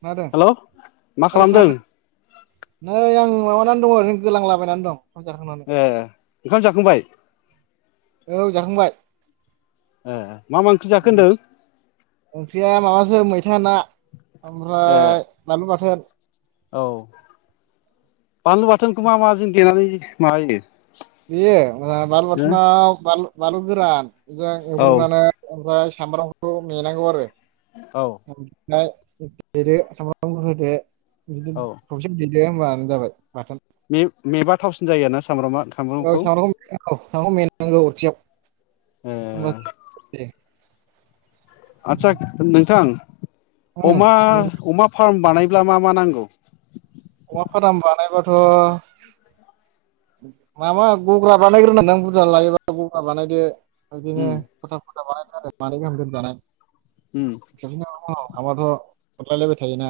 खोनादों हेल' मा औ खालामदों? खोनादों नै आं माबानानै दङ ओरैनो गोलांलाबायनानै दं। ओंखाम जाखांनानै ए ओंखाम जाखांबाय? औ जाखांबाय। ए मा मा ओंख्रि जाखो होनदों? [unintelligible] ओंख्रैयाव ना ए ओमफ्राय ओ बानलु बाथोन। औ बानलु बाथोनखौ मा मा जों देनानै माबायो बियो ओ बानलु हो बाथोनाव बानलु बानलु गोरान बिदि औ एवग्रोनानै ओमफ्राय सामब्रामखौ मेनांगौ आरो औ [unintelligible] ओमफाय देदो सामब्राम होदो। [unintelligible] दे होनबानो जाबाय बाथोन। मेब मेबा थावसिन जायो ना औ सामब्रामखौ मेनांगौ मेनांगौ सिगां ए [unintelligible] आदसा नोंथां उम अमा अमा फाराम बानायोब्ला मा मा नांगौ? अमा फाराम बानायबाथ' माबा गग्रा बानायग्रोनां बुरजा लायोबा गग्रा बानायदो उम दिनो खथा खथा बानायथारो मानै गाहाम दोनजानाय उम [unintelligible] थाबाथ अरलायलायबाय थायोना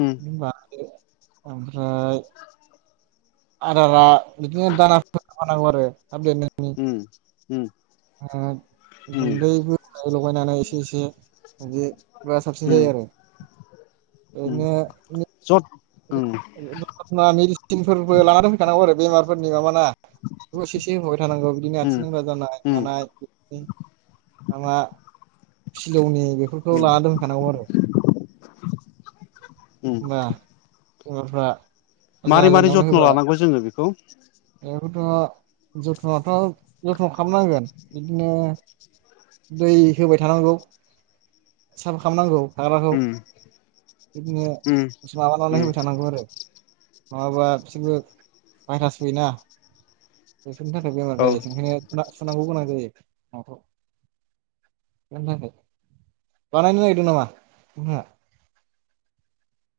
उम बा दो ओमफ्राय आदारा बिदिनो दाना नांगौ आरो थाब देरनायनि उम उम ओ उम गुन्दै लगायनानै एसे एसे बिदिबा साबसिन उम जायो आरो उम बिदनो जथ उम मेडिसिनफोरबो लाना दोनफैखानांगौ आरो बेमारफोरनि माबा ना बेखौ एसे एसे होफाबाय थानांगौ बिदिनो उम आथिं लेंग्रा जानाय उम मानाय लामा फिलौनि बेफोरखौ उम लाना दोनखानांगौ आरो उम होनबा अमाफ्रा मारै मारै जथ्न' लानांगौ जोङो बेखौ [inaudible] बेखौथ' जथनाथ जथन खालामनांगोन बिदिनो दै होबाय थानांगौ साफा खालामनांगौ थाग्राखौ उम बिदिनो उम माबानानै उम होबाय थानांगौ आरो नङाबा बिसोरबो भायरास फोयोना बेसोरनि थाखाय बेमार औ जायो ओंखायनो सुनांगौ गोनां जायो माखौ बानायनो नागिरदों नामा